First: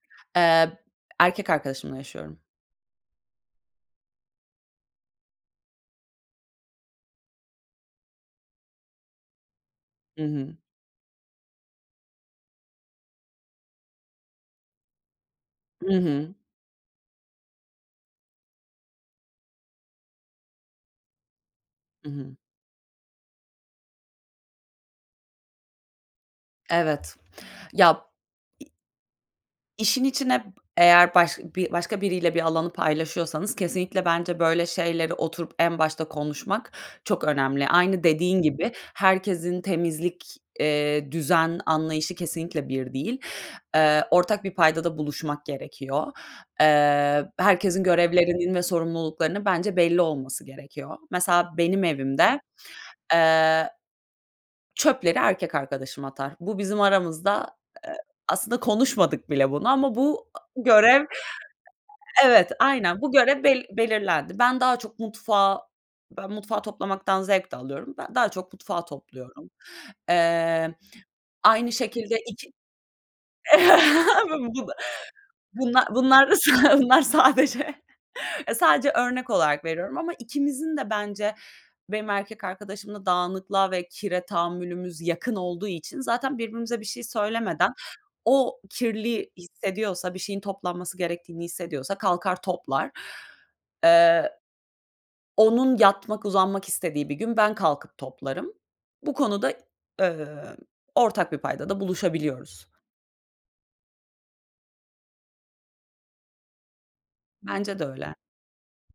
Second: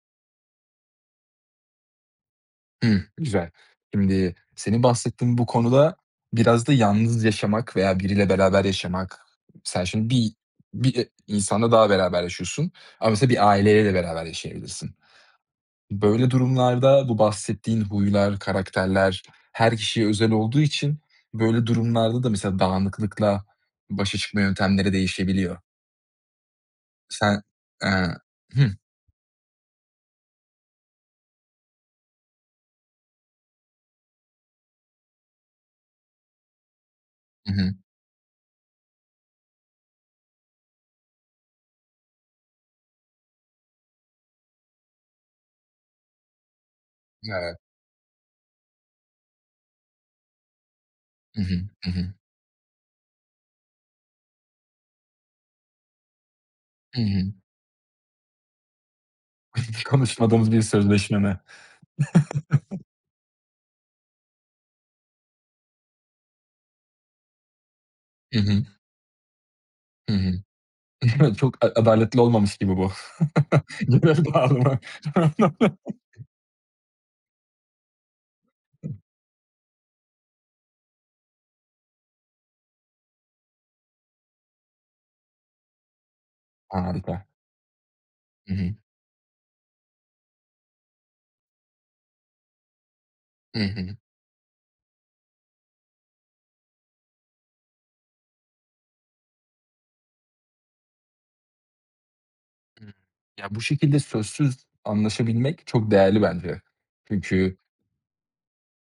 Eee, b erkek arkadaşımla yaşıyorum. Hımm. Güzel. Şimdi senin bahsettiğin bu konuda biraz da yalnız yaşamak veya biriyle beraber yaşamak Sen şimdi Hı bir hı. bir, eee, insanla daha beraber yaşıyorsun ama mesela bir aileyle de beraber yaşayabilirsin. I Böyle hı. durumlarda bu bahsettiğin huylar, karakterler her kişiye özel olduğu için böyle Hı durumlarda da, hı. mesela, dağınıklıkla başa çıkma yöntemleri değişebiliyor. Evet. Sen, Ya eee İ Hıh. İşin içine b eğer başka bi başka biriyle bir alanı paylaşıyorsanız kesinlikle bence böyle şeyleri oturup en başta konuşmak çok Hı önemli. hı. Aynı dediğin gibi herkesin temizlik, iii, düzen, anlayışı kesinlikle bir değil. Eee, ortak bir paydada buluşmak gerekiyor. Eee, Evet. herkesin görevlerinin ve sorumluluklarının bence belli olması gerekiyor. Hı Mesela hı, benim hı hı. evimde, eee, çöpleri erkek arkadaşım atar. Bu bizim Hı hı. aramızda, aaa, aslında konuşmadık bile bunu ama bu, a Konuşmadığınız bir görev sözleşme mi? Evet, aynen bu görev bel belirlendi. Ben daha çok mutfağı ben mutfağı toplamaktan zevk de alıyorum. Ben daha Hı çok hı. mutfağı topluyorum. Hı hı. Eee, Evet, çok a aynı şekilde adaletli iki olmamış gibi bu görev bu da dağılımı bunla bunlar s bunlar sadece E, sadece örnek olarak veriyorum ama ikimizin de bence, benim erkek arkadaşımla dağınıklığa ve kire tahammülümüz yakın olduğu için zaten birbirimize bir şey Harika. söylemeden Hı o hı. kirli hissediyorsa, bir şeyin toplanması gerektiğini hissediyorsa kalkar toplar. Hı hı. Eee, onun yatmak, uzanmak istediği bir gün ben kalkıp toplarım. Bu konuda, eee, ortak bir paydada buluşabiliyoruz. Iıı, ya, bu şekilde sözsüz anlaşabilmek çok değerli bence. Çünkü Bence de öyle.